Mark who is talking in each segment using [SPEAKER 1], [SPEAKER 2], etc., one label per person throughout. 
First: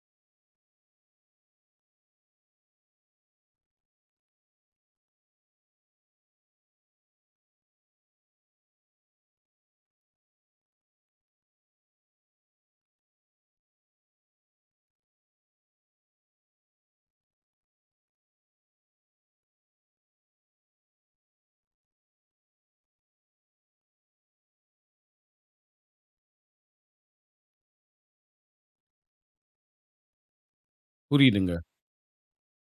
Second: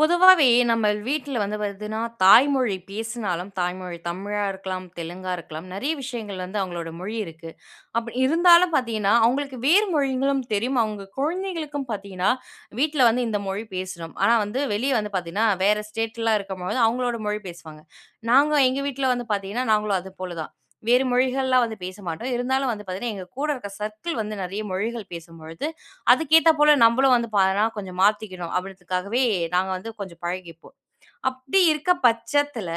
[SPEAKER 1] பொதுவாவே நம்ம வீட்ல வந்து பார்த்தீங்கன்னா, தாய்மொழி பேசினாலும் தாய்மொழி தமிழா இருக்கலாம், தெலுங்கா இருக்கலாம். நெறைய விஷயங்கள் வந்து அவங்களோட மொழி இருக்கு. அப்படி இருந்தாலும் பார்த்தீங்கன்னா, அவங்களுக்கு வேறு மொழிகளும் தெரியும். அவங்க குழந்தைகளுக்கும் பார்த்தீங்கன்னா, வீட்ல வந்து இந்த மொழி பேசுறோம். ஆனா வந்து வெளிய வந்து பார்த்தீங்கன்னா, வேற ஸ்டேட்லாம் இருக்கும்பொழுது அவங்களோட மொழி பேசுவாங்க. நாங்க எங்க வீட்ல வந்து பார்த்தீங்கன்னா, நாங்களும் அது போல தான். வேறு மொழிகள்லாம் வந்து பேச மாட்டோம். இருந்தாலும் வந்து பார்த்தீங்கன்னா, எங்க கூட இருக்க சர்க்கிள் வந்து நெறைய மொழிகள் பேசும்பொழுது அதுக்கேத்தா போல நம்பளும் வந்து பார்த்தன்னா, கொஞ்சம் மாத்திக்கணும். அப்படின்றதுக்காகவே நாங்க வந்து கொஞ்சம் பழகிப்போம்.
[SPEAKER 2] புரியுதுங்க.
[SPEAKER 1] அப்படி இருக்க பட்சத்துல,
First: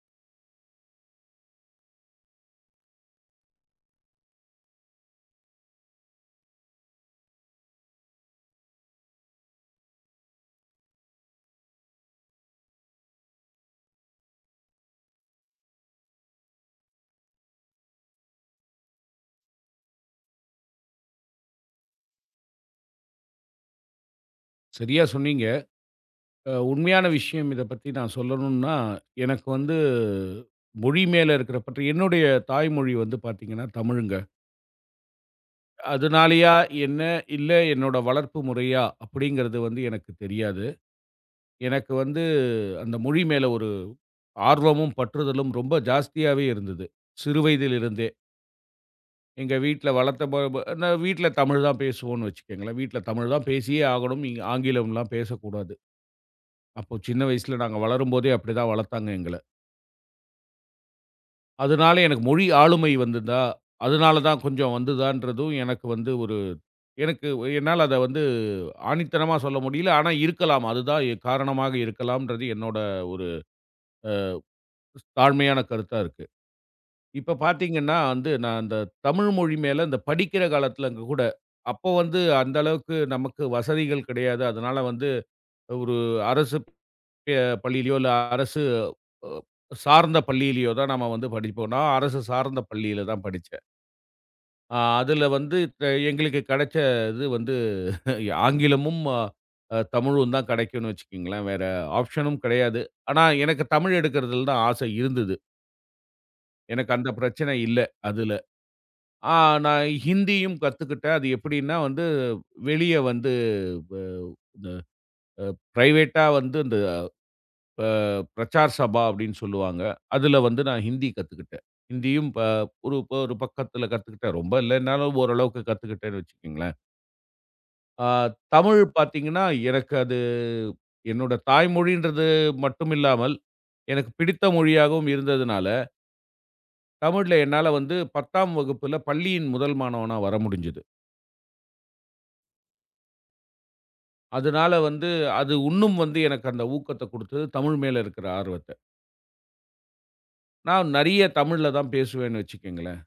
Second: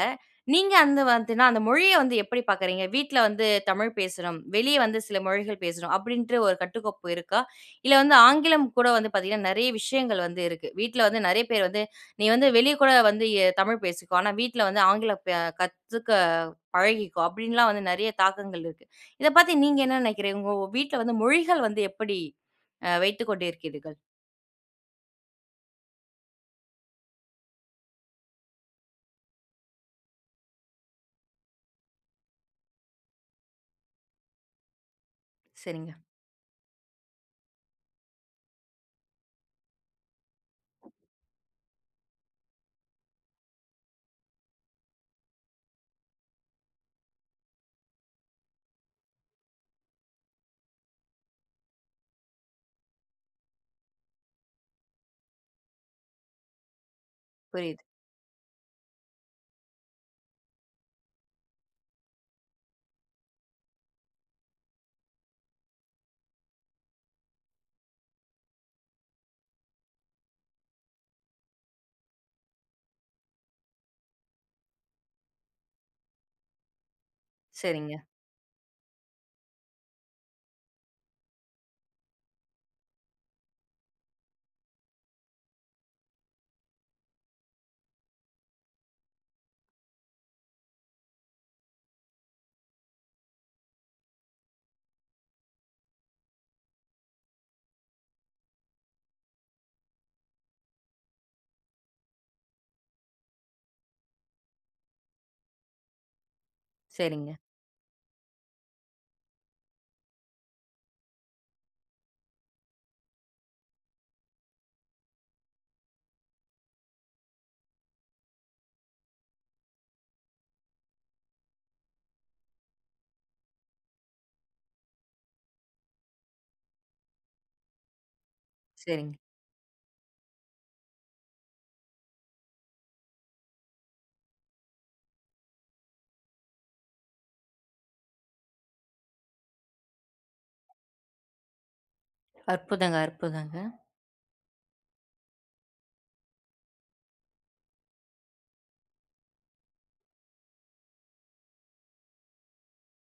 [SPEAKER 1] நீங்க அந்த வந்துனா அந்த மொழிய வந்து எப்படி பார்க்குறீங்க? வீட்ல வந்து தமிழ் பேசுறோம். வெளிய வந்து சில மொழிகள் பேசுறோம். அப்படின்ட்டு ஒரு கட்டுக்கோப்பு இருக்கா? இல்ல வந்து ஆங்கிலம் கூட வந்து பார்த்தீங்கன்னா, நெறைய விஷயங்கள் வந்து இருக்கு. வீட்ல வந்து நெறைய பேர் வந்து, "நீ வந்து வெளிய கூட வந்து தமிழ் பேசிக்கோ. ஆனா வீட்ல வந்து ஆங்கிலம் கத்துக்க பழகிக்கோ." அப்படின்லாம் வந்து நெறைய தாக்கங்கள் இருக்கு. இத பத்தி நீங்க என்ன நினைக்கிறீங்க? உங்க வீட்ல வந்து மொழிகள் வந்து எப்படி வைத்துக் கொண்டிருக்கிறீர்கள்?
[SPEAKER 2] சரியா சொன்னீங்க. உண்மையான விஷயம் இத பத்தி நான் சொல்லணும்னா, எனக்கு வந்து மொழி மேல இருக்கிற பற்று என்னுடைய தாய்மொழி வந்து பார்த்தீங்கன்னா தமிழுங்க.
[SPEAKER 1] சரிங்க.
[SPEAKER 2] அதனாலயா என்ன, இல்ல என்னோட வளர்ப்பு முறையா அப்படிங்கிறது வந்து எனக்கு தெரியாது. எனக்கு வந்து அந்த மொழி மேல ஒரு ஆர்வமும், பற்றுதலும் ரொம்ப ஜாஸ்தியாவே இருந்தது. சிறு வயதிலிருந்தே. எங்க வீட்ல வளர்த்த ப ப நான் வீட்ல தமிழ் தான் பேசுவோம்னு வச்சுக்கங்களேன். வீட்ல தமிழ் தான் பேசியே ஆகணும். இங்க ஆங்கிலம்லாம் பேசக்கூடாது. அப்போ சின்ன வயசுல நாங்க
[SPEAKER 1] புரியுது.
[SPEAKER 2] வளரும்போதே அப்படிதான் வளர்த்தாங்க எங்கள. அதனால எனக்கு மொழி ஆளுமை வந்துதா, அதனால தான் கொஞ்சம் வந்துதான்றதும் எனக்கு வந்து ஒரு எனக்கு என்னால அத வந்து ஆணித்தனமா சொல்ல முடியல. ஆனா இருக்கலாம். அதுதான் காரணமாக இருக்கலாம்ன்றது என்னோட ஒரு தாழ்மையான கருத்தா இருக்கு. இப்ப
[SPEAKER 1] சரிங்க,
[SPEAKER 2] பார்த்தீங்கன்னா வந்து, நான் அந்த தமிழ் மொழி மேல இந்த படிக்கிற காலத்துல அங்க கூட, அப்போ வந்து அந்த அளவுக்கு நமக்கு வசதிகள் கிடையாது. அதனால வந்து ஒரு அரசு எ பள்ளியிலயோ, இல்ல அரசு அ சார்ந்த பள்ளியிலயோ தான் நம்ம வந்து படிப்போம். நான் அரசு சார்ந்த பள்ளியில தான் படிச்சேன். அதுல வந்து த எங்களுக்கு கிடைச்ச இது வந்து ஆங்கிலமும், அ அ, தமிழும் தான் கிடைக்கும்னு வச்சுக்கங்களேன். வேற ஆப்ஷனும் கிடையாது. ஆனா, எனக்கு தமிழ் எடுக்கிறதுல தான் ஆசை இருந்தது. எனக்கு அந்த
[SPEAKER 1] சரிங்க,
[SPEAKER 2] பிரச்சனை இல்ல அதுல. ஆ நான் ஹிந்தியும் கத்துக்கிட்டேன். அது எப்படின்னா வந்து வெளிய வந்து வ இந்த பிரைவேட்டா வந்து பிரச்சார் சபா அப்படின்னு சொல்லுவாங்க. அதுல வந்து நான் ஹிந்தி கத்துக்கிட்டேன். ஹிந்தியும் ப ஒரு ஒரு பக்கத்துல கத்துக்கிட்டேன். ரொம்ப இல்லன்னாலும் ஓரளவுக்கு கத்துக்கிட்டேன்னு வச்சுக்கங்களேன். ஆ தமிழ்
[SPEAKER 1] சரிங்க.
[SPEAKER 2] பார்த்தீங்கன்னா, எனக்கு அது என்னோட தாய்மொழின்றது மட்டும் இல்லாமல், எனக்கு பிடித்த மொழியாகவும் இருந்ததுனால, தமிழ்ல என்னால வந்து 10ஆம் வகுப்புல பள்ளியின் முதல் மாணவனா வர முடிஞ்சது.
[SPEAKER 1] அற்புதங்க, அற்புதங்க.
[SPEAKER 2] அதனால வந்து அது உன்னும் வந்து எனக்கு அந்த ஊக்கத்த குடுத்தது, தமிழ் மேல இருக்கிற ஆர்வத்த. நான் நெறைய தமிழ்ல தான் பேசுவேன்னு வச்சுக்கங்களேன்.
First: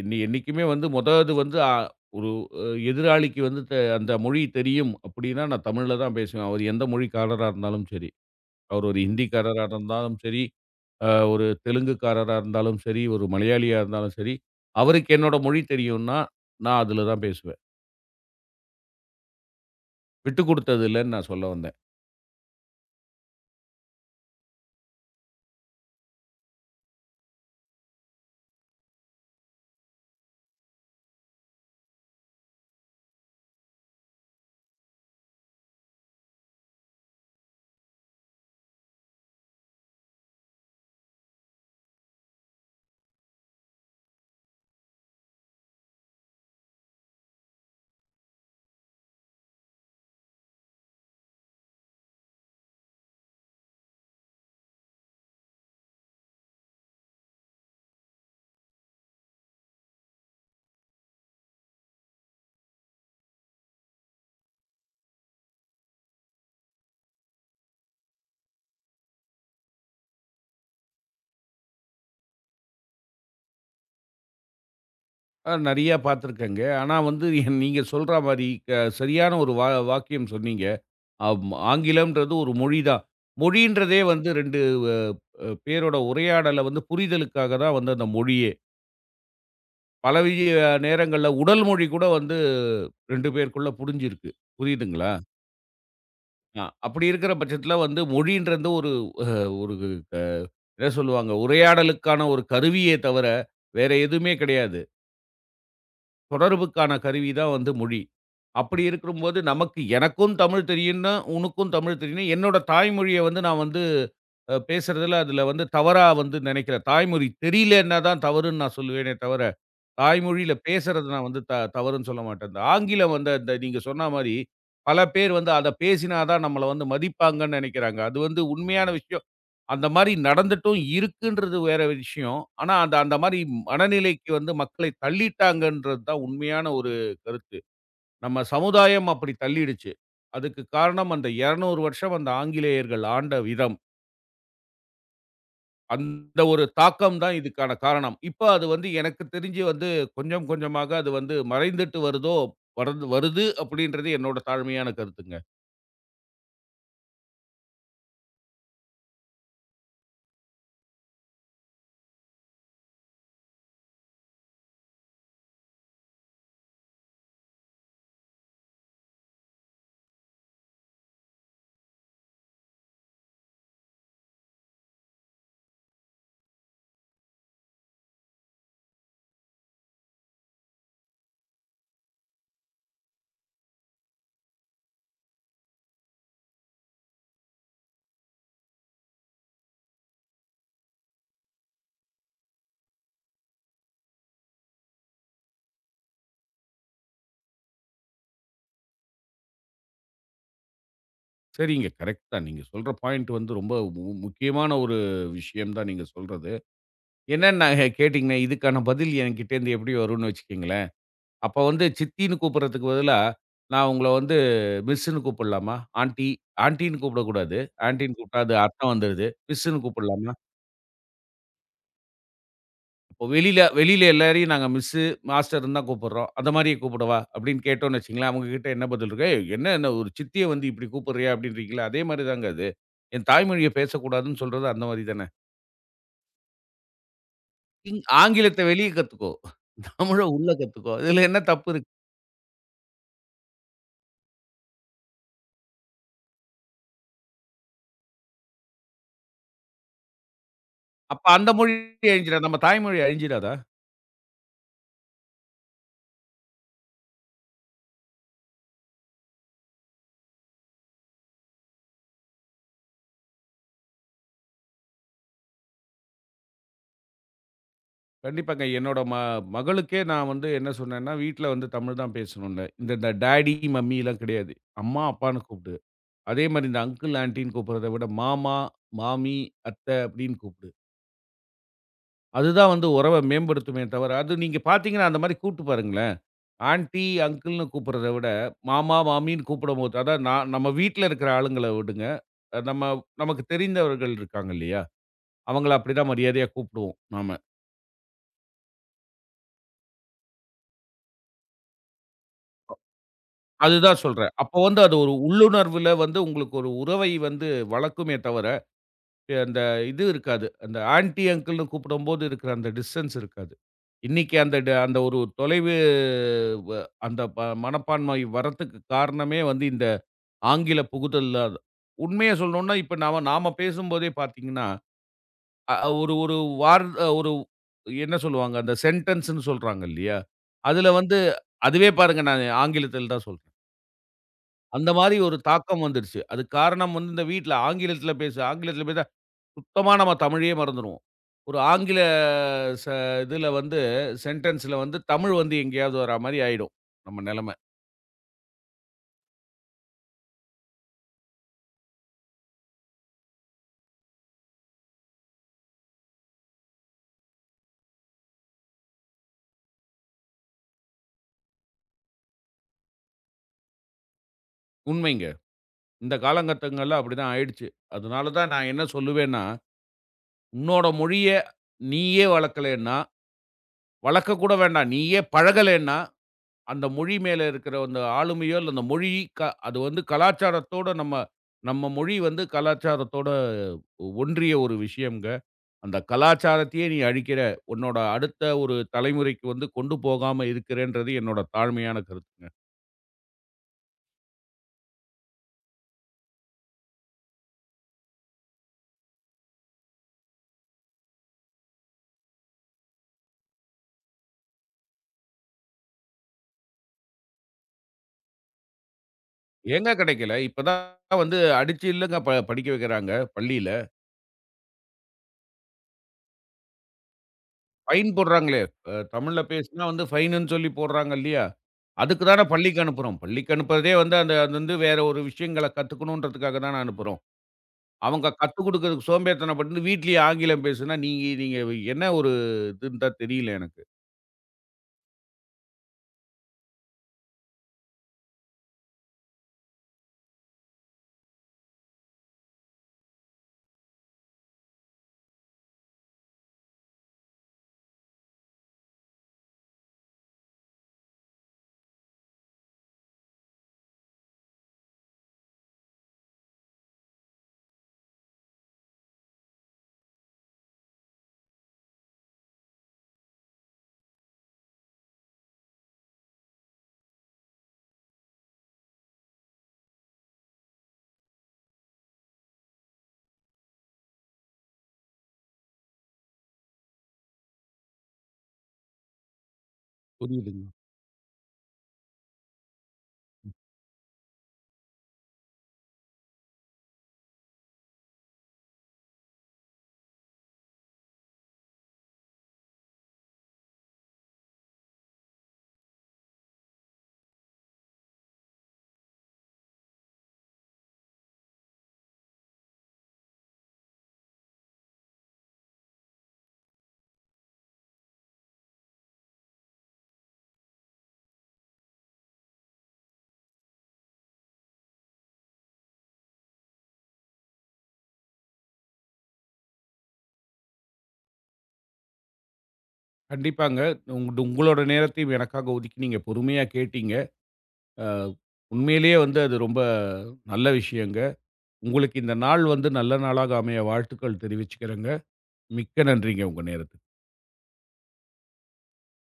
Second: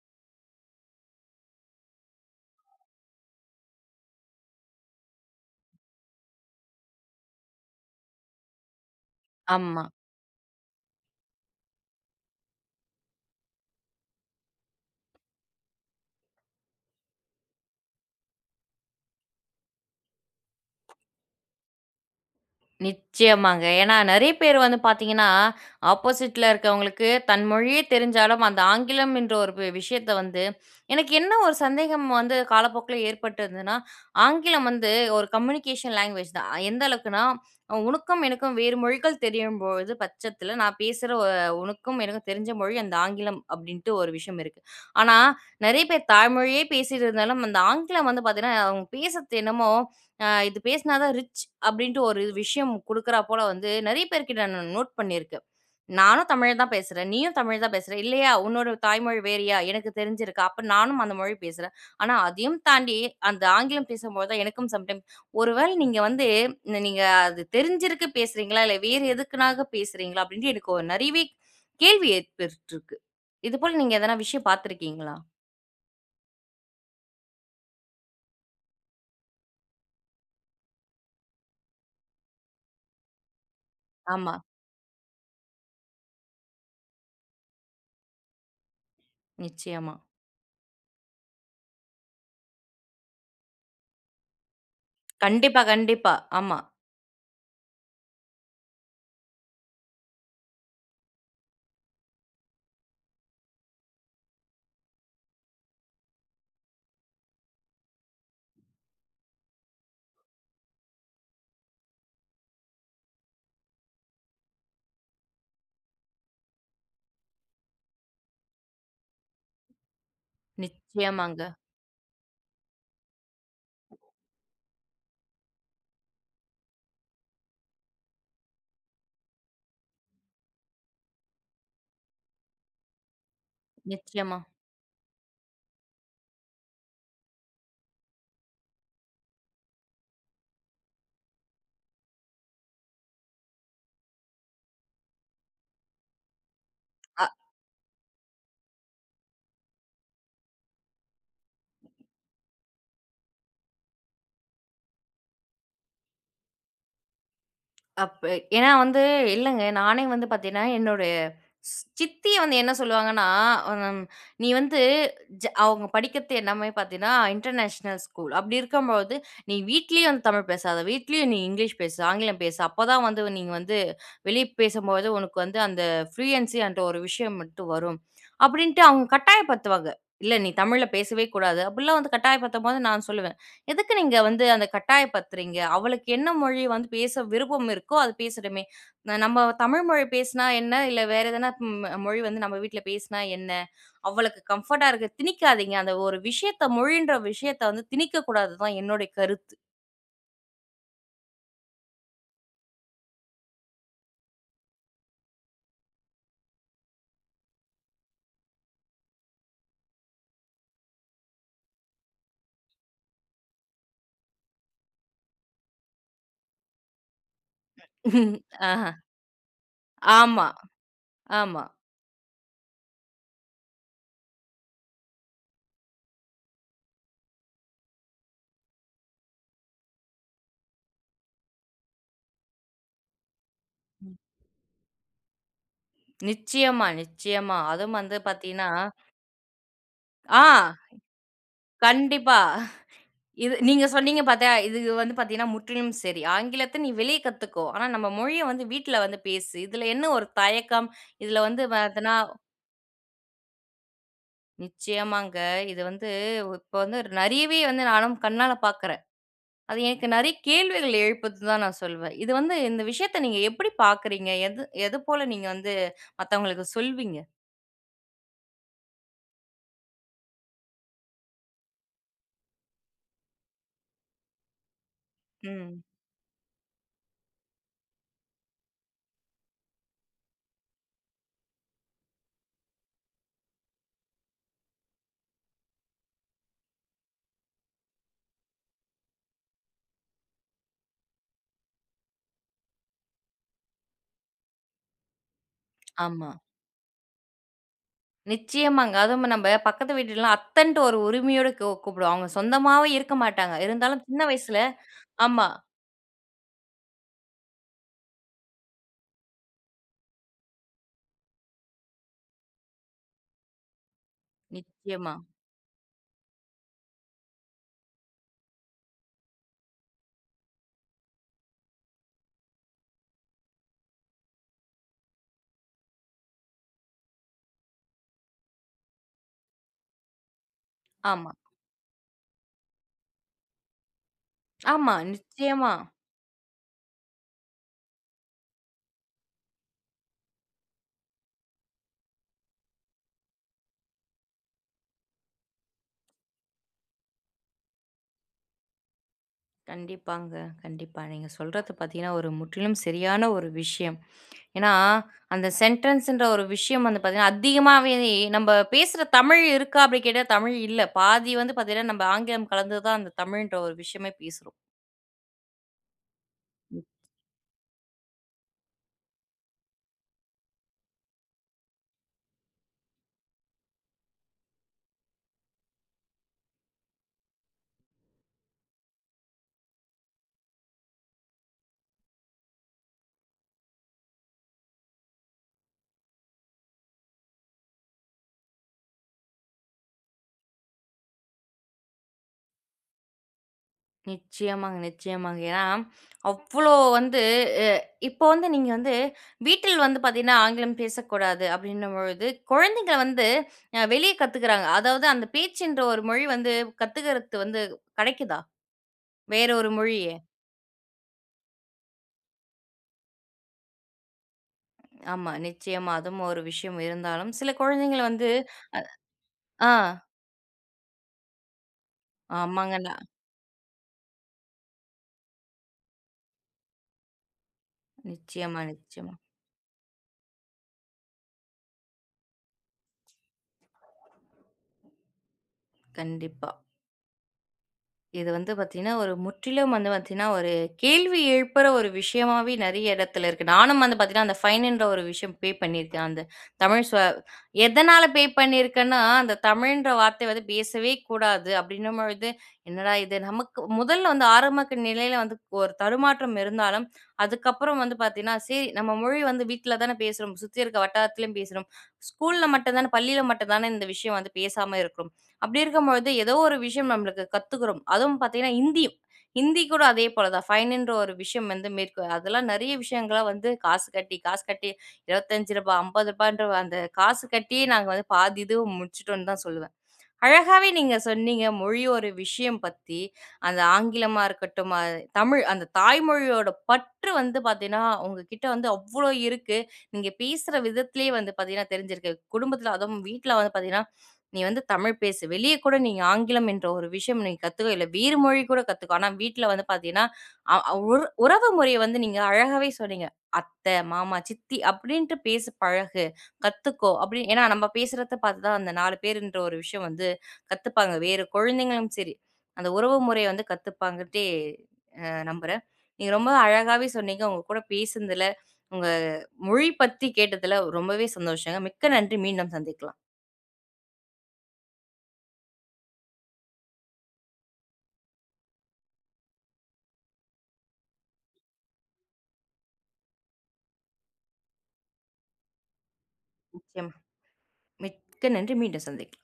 [SPEAKER 2] என்னை என்னைக்குமே வந்து மொத இது வந்து ஒரு அ எதிராளிக்கு வந்து அந்த மொழி தெரியும் அப்படின்னா, நான் தமிழ்ல தான் பேசுவேன். அவரு எந்த மொழிக்காரரா இருந்தாலும் சரி. அவர் ஒரு ஹிந்திக்காரரா
[SPEAKER 1] ஆமா.
[SPEAKER 2] இருந்தாலும் சரி, ஒரு தெலுங்குக்காரரா இருந்தாலும் சரி, ஒரு மலையாளியா இருந்தாலும் சரி, அவருக்கு என்னோட மொழி தெரியும்னா, நான் அதுல தான் பேசுவேன். விட்டு குடுத்தது இல்லன்னு நான் சொல்ல வந்தேன்.
[SPEAKER 1] நிச்சயமாங்க. ஏன்னா நெறைய பேர் வந்து பார்த்தீங்கன்னா, ஆப்போசிட்ல இருக்கவங்களுக்கு தன் மொழியே தெரிஞ்சாலும், அந்த ஆங்கிலம் என்ற ஒரு விஷயத்த வந்து எனக்கு என்ன ஒரு சந்தேகம் வந்து காலப்போக்குல ஏற்பட்டதுன்னா, ஆங்கிலம் வந்து ஒரு கம்யூனிகேஷன் லாங்குவேஜ் தான். எந்த அளவுக்குன்னா, உனக்கும் எனக்கும் வேறு மொழிகள் தெரியும்பொழுது பட்சத்தில, நான் பேசுற உனக்கும் எனக்கும் தெரிஞ்ச மொழி அந்த ஆங்கிலம் அப்படின்ட்டு ஒரு விஷயம் இருக்கு. ஆனா, நெறைய பேர் தாய்மொழியே பேசிட்டு இருந்தாலும், அந்த ஆங்கிலம் வந்து பார்த்தீங்கன்னா, அவங்க பேசுறது என்னமோ இது பேசினா தான் ரிச் அப்படின்ட்டு ஒரு விஷயம் குடுக்குறா போல வந்து நெறைய பேர்கிட்ட நான் நோட் பண்ணியிருக்கேன். நானும் தமிழ் தான் பேசுறேன். நீயும் தமிழ் தான் பேசுற. இல்லையா உன்னோட தாய்மொழி வேறயா? எனக்கு தெரிஞ்சிருக்கு. அப்ப நானும் அந்த மொழி பேசுறேன். ஆனா அதையும் தாண்டி அந்த ஆங்கிலம் பேசும்போது தான் எனக்கும் சம்டைம் ஒருவேளை நீங்க வந்து நீங்க அது தெரிஞ்சிருக்கு பேசுறீங்களா? இல்ல வேறு எதுக்குனாக பேசுறீங்களா? அப்படின்ட்டு எனக்கு ஒரு நெறையவே கேள்வி ஏற்பட்டுருக்கு. இதுபோல நீங்க எதனா விஷயம் பார்த்துருக்கீங்களா?
[SPEAKER 2] நெறையா பார்த்துருக்கேங்க. ஆனா வந்து நீங்க சொல்ற மாரி சரியான ஒரு வாக்கியம் சொன்னீங்க. ஆங்கிலம்ன்றது ஒரு மொழி தான். மொழின்றதே வந்து
[SPEAKER 1] ஆமா.
[SPEAKER 2] 2 பேரோட உரையாடல வந்து புரிதலுக்காக தான் வந்து அந்த மொழியே.
[SPEAKER 1] நிச்சயமா.
[SPEAKER 2] பல நேரங்கள்ல உடல் மொழி கூட வந்து 2 பேருக்குள்ள புரிஞ்சிருக்கு. புரியுதுங்களா?
[SPEAKER 1] கண்டிப்பா, கண்டிப்பா. ஆமா.
[SPEAKER 2] அப்படி இருக்கிற பட்சத்தில வந்து மொழின்றது ஒரு ஒரு அ என்ன சொல்லுவாங்க? உரையாடலுக்கான ஒரு கருவியே தவிர, வேற எதுவுமே கிடையாது. தொடர்புக்கான கருவி தான் வந்து மொழி. அப்படி இருக்கும்போது, நமக்கு எனக்கும் தமிழ் தெரியும்னா, உனக்கும் தமிழ் தெரியும்னா, என்னோட தாய்மொழிய வந்து நான் வந்து பேசுறதுல அதுல வந்து தவறா வந்து நினைக்கிறேன். தாய்மொழி தெரியலன்னா தான் தவறுன்னு நான் சொல்லுவேனே தவிர, தாய்மொழியில பேசுறது நான் வந்து
[SPEAKER 1] நிச்சயமாங்க.
[SPEAKER 2] தவறுன்னு சொல்ல மாட்டேன். இந்த ஆங்கிலம் வந்து அந்த நீங்க சொன்ன மாரி, பல பேர் வந்து அத பேசினா தான் நம்மள வந்து மதிப்பாங்கன்னு நினைக்கிறாங்க. அது வந்து உண்மையான விஷயம். அந்த மாரி நடந்துட்டும் இருக்குன்றது வேற விஷயம். ஆனா, அந்த அந்த மாரி மனநிலைக்கு
[SPEAKER 1] நிச்சயமா.
[SPEAKER 2] வந்து மக்களை தள்ளிட்டாங்கன்றது தான் உண்மையான ஒரு கருத்து. நம்ம சமுதாயம் அப்படி தள்ளிடுச்சு. அதுக்கு காரணம் அந்த 200 வருஷம் அந்த ஆங்கிலேயர்கள் ஆண்ட விதம். அந்த ஒரு தாக்கம்
[SPEAKER 1] அ
[SPEAKER 2] தான் இதுக்கான காரணம். இப்ப அது வந்து எனக்கு தெரிஞ்சு வந்து கொஞ்சம் கொஞ்சமாக அது வந்து மறைந்துட்டு வருதோ வரது வருது அப்படின்றது என்னோட தாழ்மையான கருத்துங்க.
[SPEAKER 1] அப்ப ஏன்னா வந்து இல்லங்க. நானே வந்து பார்த்தீங்கன்னா, என்னுடைய சித்தி வந்து என்ன சொல்லுவாங்கன்னா, ம் "நீ வந்து அவங்க படிக்கிறது எல்லாமே பார்த்தீங்கன்னா, இன்டர்நேஷனல் ஸ்கூல். அப்படி இருக்கும்போது, நீ வீட்லயும் வந்து தமிழ் பேசாத. வீட்லயும் நீ இங்கிலீஷ் பேசு, ஆங்கிலம் பேசு. அப்பதான் வந்து நீங்க வந்து வெளிய பேசும்போது உனக்கு வந்து அந்த ஃப்ளூயன்ஸின்ற ஒரு விஷயம் மட்டும் வரும்." அப்படின்ட்டு அவங்க கட்டாயப்படுத்துவாங்க. "இல்ல நீ தமிழ்ல பேசவே கூடாது." அப்படிலாம் வந்து கட்டாயப்படுத்தும்போது நான் சொல்லுவேன். எதுக்கு நீங்க வந்து அந்த கட்டாயப்படுத்துறீங்க? அவளுக்கு என்ன மொழி வந்து பேச விருப்பம் இருக்கோ, அது பேசட்டுமே. நம்ம தமிழ் மொழி பேசினா என்ன? இல்ல வேற எதனா மொழி வந்து நம்ம வீட்ல பேசினா என்ன? அவளுக்கு கம்ஃபர்ட்டா இருக்க திணிக்காதீங்க. அந்த ஒரு விஷயத்த மொழின்ற விஷயத்த வந்து திணிக்கக்கூடாது தான் என்னுடைய கருத்து.
[SPEAKER 2] சரிங்க. கரெக்ட் தான். நீங்க சொல்ற பாயிண்ட் வந்து ரொம்ப முக்கியமான ஒரு விஷயம் தான் நீங்க சொல்றது. என்னன்னு கேட்டீங்கன்னா, இதுக்கான பதில் என்கிட்டேருந்து எப்படி வரும்ன்னு வச்சுக்கங்களேன். அப்ப வந்து சித்தின்னு கூப்பிடுறதுக்கு பதிலா, நான் உங்கள வந்து மிஸ்ன்னு கூப்பிடலாமா? ஆன்ட்டி ஆன்ட்டின்னு கூப்பிடக்கூடாது. ஆன்ட்டின்னு கூப்பிட்டா அது
[SPEAKER 1] ஆஹ.
[SPEAKER 2] அர்த்தம் வந்துருது. மிஸ்ன்னு கூப்பிடலாமா?
[SPEAKER 1] ஆமா, ஆமா.
[SPEAKER 2] இப்போ வெளியில வெளியில எல்லாரையும் நாங்க மிஸ்ஸு, மாஸ்டர்ன்னு தான் கூப்பிடுறோம். அந்த மாரியே கூப்பிடவா? அப்படின்னு கேட்டோம்ன்னு வச்சுக்கங்களேன், அவங்க கிட்ட என்ன பதில் இருக்கும்? ஏய், என்ன என்ன ஒரு சித்திய வந்து இப்படி கூப்பிடுறியா? அப்படின்றீங்களா? அதே மாரி தாங்க அது. என் தாய்மொழிய பேசக்கூடாதுன்னு சொல்றது அந்த மாரி தானே.
[SPEAKER 1] நிச்சயமா, நிச்சயமா. அதுவும் வந்து
[SPEAKER 2] ஆங்கிலத்த
[SPEAKER 1] பார்த்தீங்கன்னா
[SPEAKER 2] வெளிய கத்துக்கோ. தமிழ
[SPEAKER 1] ஆ
[SPEAKER 2] உள்ள கத்துக்கோ. இதுல என்ன தப்பு இருக்கு?
[SPEAKER 1] கண்டிப்பா. இது நீங்க சொன்னீங்க பாத்தியா, இது வந்து பாத்தீங்கன்னா, முற்றிலும் சரி. ஆங்கிலத்த நீ வெளிய கத்துக்கோ. ஆனா நம்ம மொழிய வந்து வீட்ல வந்து பேசு. இதுல என்ன ஒரு தயக்கம்?
[SPEAKER 2] அப்ப
[SPEAKER 1] இதுல
[SPEAKER 2] அந்த
[SPEAKER 1] வந்து
[SPEAKER 2] மொழி
[SPEAKER 1] பாத்தன்னா
[SPEAKER 2] அழிஞ்சிடாது. நம்ம தாய்மொழி அழிஞ்சிடாதா?
[SPEAKER 1] நிச்சயமாங்க. இது வந்து இப்ப வந்து நெறையவே வந்து நானும் கண்ணால பாக்குறேன். அது எனக்கு நெறைய கேள்விகள் எழுப்புது தான் நான் சொல்வேன். இது வந்து இந்த விஷயத்த நீங்க எப்படி பாக்குறீங்க? எது எது போல நீங்க வந்து மத்தவங்களுக்கு சொல்வீங்க?
[SPEAKER 2] கண்டிப்பாங்க. என்னோட மகளுக்கே நான் வந்து என்ன சொன்னேன்னா, வீட்ல வந்து தமிழ் தான் பேசணும்னேன். இந்த இந்த டாடி, மம்மிலாம் கிடையாது. அம்மா, அப்பான்னு கூப்பிடு.
[SPEAKER 1] ம்.
[SPEAKER 2] அதே மாரி இந்த அங்கிள், ஆன்டின்னு கூப்பிடுறத விட மாமா, மாமி, அத்த அப்படின்னு கூப்பிடு. அதுதான் வந்து உறவ மேம்படுத்துமே தவிர, அது நீங்க பார்த்தீங்கன்னா அந்த மாரி கூப்பிட்டு பாருங்களேன். ஆன்டி, அங்கிள்ன்னு கூப்பிடுறத விட, மாமா, மாமின்னு கூப்பிடும்போது அதான் நான் நம்ம வீட்ல இருக்கிற ஆளுங்கள விடுங்க. நம்ம நமக்கு தெரிந்தவர்கள் இருக்காங்க இல்லையா? அவங்கள அப்படிதான்
[SPEAKER 1] ஆமா.
[SPEAKER 2] மரியாதையா கூப்பிடுவோம் நாம.
[SPEAKER 1] நிச்சயமாங்க. அதுவும் நம்ம பக்கத்து வீட்லலாம் அத்தன்ட்டு ஒரு உரிமையோட கூப்பிடுவோம். அவங்க சொந்தமாவே இருக்க மாட்டாங்க.
[SPEAKER 2] அதுதான்
[SPEAKER 1] இருந்தாலும் சின்ன
[SPEAKER 2] சொல்றேன். அப்போ
[SPEAKER 1] வயசுல
[SPEAKER 2] வந்து அது ஒரு
[SPEAKER 1] ஆமா.
[SPEAKER 2] உள்ளுணர்வுல வந்து உங்களுக்கு ஒரு உறவை வந்து வளர்க்குமே தவிர, அந்த இது இருக்காது. அந்த ஆன்டி, அங்கிள்ன்னு கூப்பிடும்போது இருக்கிற அந்த டிஸ்டன்ஸ் இருக்காது. இன்னைக்கு அந்த அந்த
[SPEAKER 1] நிச்சயமா.
[SPEAKER 2] ஒரு தொலைவு வ அந்த மனப்பான்மை வரத்துக்கு காரணமே வந்து இந்த ஆங்கில புகுதல் தான். உண்மைய சொல்லணும்னா, இப்ப நாம நாம பேசும்போதே பார்த்தீங்கன்னா, அ அ, ஒரு ஒரு ஒரு என்ன சொல்லுவாங்க? அந்த சென்டென்ஸ்ன்னு சொல்றாங்க இல்லையா? அதுல வந்து
[SPEAKER 1] ஆமா.
[SPEAKER 2] அதுவே பாருங்க நான் ஆங்கிலத்தில் தான் சொல்றேன். அந்த
[SPEAKER 1] ஆமா.
[SPEAKER 2] மாரி ஒரு
[SPEAKER 1] நிச்சயமா.
[SPEAKER 2] தாக்கம் வந்துருச்சு. அதுக்கு காரணம் வந்து இந்த வீட்ல ஆங்கிலத்தில பேச சுத்தமா நம்ம தமிழயே மறந்துருவோம். ஒரு ஆங்கில ச இதுல வந்து சென்டென்ஸ்ல வந்து தமிழ் வந்து எங்கேயாவது வரா மாரி ஆயிடும் நம்ம நெலம.
[SPEAKER 1] கண்டிப்பாங்க. கண்டிப்பா. நீங்க சொல்றது பார்த்தீங்கன்னா, ஒரு முற்றிலும் சரியான ஒரு விஷயம். ஏன்னா, அந்த சென்டென்ஸ்ன்ற ஒரு விஷயம் வந்து பார்த்தீங்கன்னா, அதிகமாவே நம்ப பேசுற தமிழ் இருக்கா? அப்படி கேட்டா தமிழ் இல்ல. பாதி வந்து பார்த்தீங்கன்னா, நம்ம ஆங்கிலம் கலந்து தான் அந்த தமிழ்ன்ற ஒரு விஷயமே பேசுறோம்.
[SPEAKER 2] உண்மைங்க. இந்த காலங்கட்டங்கள்ல அப்படிதான் ஆயிடுச்சு. அதனால தான் நான் என்ன சொல்லுவேன்னா, உன்னோட மொழிய நீயே வளர்க்கலேன்னா, வளர்க்க கூட வேண்டாம். நீயே பழகலேன்னா அந்த மொழி மேல இருக்கிற அந்த ஆளுமையோ, இல்ல அந்த மொழி க அது வந்து கலாச்சாரத்தோட நம்ம நம்ம மொழி வந்து கலாச்சாரத்தோட ஒன்றிய ஒரு விஷயம்ங்க. அந்த கலாச்சாரத்தையே நீ அழிக்கிற, உன்னோட அடுத்த ஒரு தலைமுறைக்கு வந்து கொண்டு போகாம இருக்கிறேன்றது என்னோட தாழ்மையான கருத்துங்க.
[SPEAKER 1] நிச்சயமாங்க, நிச்சயமாங்க. ஏன்னா, அவ்ளோ வந்து அ இப்போ வந்து நீங்க வந்து வீட்டில் வந்து பார்த்தீங்கன்னா, ஆங்கிலம் பேசக்கூடாது அப்படின்னும்பொழுது, குழந்தைங்க வந்து வெளிய கத்துக்கிறாங்க. அதாவது அந்த பேச்சுன்ற ஒரு மொழி வந்து கத்துக்கிறது வந்து கெடைக்குதா? வேற ஒரு
[SPEAKER 2] ஏங்க
[SPEAKER 1] மொழியே?
[SPEAKER 2] கிடைக்கல? இப்ப தான் வந்து அடிச்சு இல்லங்க படிக்க வைக்கிறாங்க பள்ளியில.
[SPEAKER 1] ஆமா, நிச்சயமா. அதுவும் ஒரு விஷயம் இருந்தாலும், சில குழந்தைங்கள
[SPEAKER 2] ஃபைன்
[SPEAKER 1] வந்து
[SPEAKER 2] போடுறாங்களே, தமிழ்ல
[SPEAKER 1] ஆ
[SPEAKER 2] பேசினா வந்து ஃபைனுன்னு சொல்லி போடுறாங்க இல்லையா? அதுக்கு தான
[SPEAKER 1] ஆமாங்க.
[SPEAKER 2] பள்ளிக்கு
[SPEAKER 1] நான்
[SPEAKER 2] அனுப்புறோம். பள்ளிக்கு அனுப்புறதே வந்து அந்த அது வந்து வேற ஒரு விஷயங்கள கத்துக்கணுன்றதுக்காக தான அனுப்புறோம். அவங்க
[SPEAKER 1] நிச்சயமா,
[SPEAKER 2] கத்துக் குடுக்கறதுக்கு
[SPEAKER 1] நிச்சயமா.
[SPEAKER 2] சோம்பேறித்தனப்பட்டு வீட்லயே ஆங்கிலம் பேசுனா, நீங்க நீங்க என்ன ஒரு இதுன்னு தான் தெரியல எனக்கு.
[SPEAKER 1] கண்டிப்பா. இது வந்து பார்த்தீங்கன்னா, ஒரு முற்றிலும் வந்து பார்த்தீங்கன்னா, ஒரு கேள்வி எழுப்புற ஒரு விஷயமாவே நெறைய இடத்துல இருக்கு. நானும் வந்து பார்த்தீங்கன்னா, அந்த ஃபைன்ன்ற ஒரு விஷயம் பண்ணியிருக்கேன். அந்த தமிழ் சொ எதனால பண்ணியிருக்கேன்னா, அந்த தமிழ்ன்ற வார்த்தை வந்து பேசவே கூடாது அப்படின்னும் பொழுது, என்னடா இது நமக்கு முதல்ல வந்து ஆரம்பக்க நிலையில வந்து ஒரு தடுமாற்றம் இருந்தாலும், அதுக்கப்புறம் வந்து பார்த்தீங்கன்னா, சரி நம்ம மொழி வந்து வீட்ல தானே பேசுறோம், சுத்தி இருக்க வட்டாரத்திலயும் பேசுறோம். ஸ்கூல்ல மட்டும் தானே, பள்ளியில மட்டும் தானே இந்த விஷயம் வந்து பேசாம இருக்கிறோம். அப்படி இருக்கும்பொழுது, ஏதோ ஒரு விஷயம் நம்மளுக்கு கத்துக்கிறோம். அதுவும் பார்த்தீங்கன்னா, ஹிந்தியும். ஹிந்தி கூட அதே போல தான். ஃபைன்ன்ற ஒரு விஷயம் வந்து மேற்கொள் அதெல்லாம் நெறைய விஷயங்கள வந்து காசு கட்டி, காசு கட்டி ரூ. 25, ரூ. 50ன்ற அந்த காசு கட்டியே நாங்க வந்து பாதி இது முடிச்சுட்டோம்ன்னு தான் சொல்லுவேன்.
[SPEAKER 2] புரியுதுங்க.
[SPEAKER 1] அழகாவே நீங்க சொன்னீங்க. மொழி ஒரு விஷயம் பத்தி, அந்த ஆங்கிலமா இருக்கட்டும், தமிழ் அந்த தாய்மொழியோட பற்று வந்து பார்த்தீங்கன்னா, உங்ககிட்ட வந்து அவ்ளோ இருக்கு. நீங்க பேசுற விதத்திலேயே வந்து பார்த்தீங்கன்னா தெரிஞ்சிருக்கு. குடும்பத்தில அதுவும் வீட்ல வந்து பார்த்தீங்கன்னா, "நீ வந்து தமிழ் பேசு. வெளிய கூட நீ ஆங்கிலம் என்ற ஒரு விஷயம் நீ கத்துக்க. இல்ல வேறு மொழி கூட கத்துக்கோ." ஆனா வீட்ல வந்து பார்த்தீங்கன்னா, அ அ- உற உறவு முறைய வந்து நீங்க அழகாவே சொன்னீங்க. "அத்தை, மாமா, சித்தி அப்படின்ட்டு பேசி பழகு. கத்துக்கோ." அப்படின்னு ஏன்னா நம்ம பேசுறத பார்த்து தான் அந்த 4 பேருன்ற ஒரு விஷயம் வந்து கத்துப்பாங்க. வேற குழந்தைங்களும் சரி, அந்த உறவு முறைய வந்து கத்துப்பாங்கன்ட்டே நம்புறேன். நீங்க ரொம்ப அழகாவே சொன்னீங்க. உங்க கூட பேசுனதுல, உங்க மொழி பத்தி கேட்டதுல ரொம்பவே சந்தோஷங்க. மிக்க நன்றி. மீண்டும் சந்திக்கலாம்.
[SPEAKER 2] கண்டிப்பாங்க. உங்களோட நேரத்தையும் எனக்காக ஒதுக்கி நீங்க பொறுமையா கேட்டீங்க. அ உண்மையிலேயே வந்து அது ரொம்ப நல்ல விஷயங்க. உங்களுக்கு இந்த நாள் வந்து நல்ல நாளாக அமைய வாழ்த்துக்கள் தெரிவிச்சுக்கிறேங்க. மிக்க நன்றிங்க உங்க
[SPEAKER 1] நிச்சயமா.
[SPEAKER 2] நேரத்துக்கு.
[SPEAKER 1] மிக்க நன்றி. மீண்டும் சந்திக்கலாம்.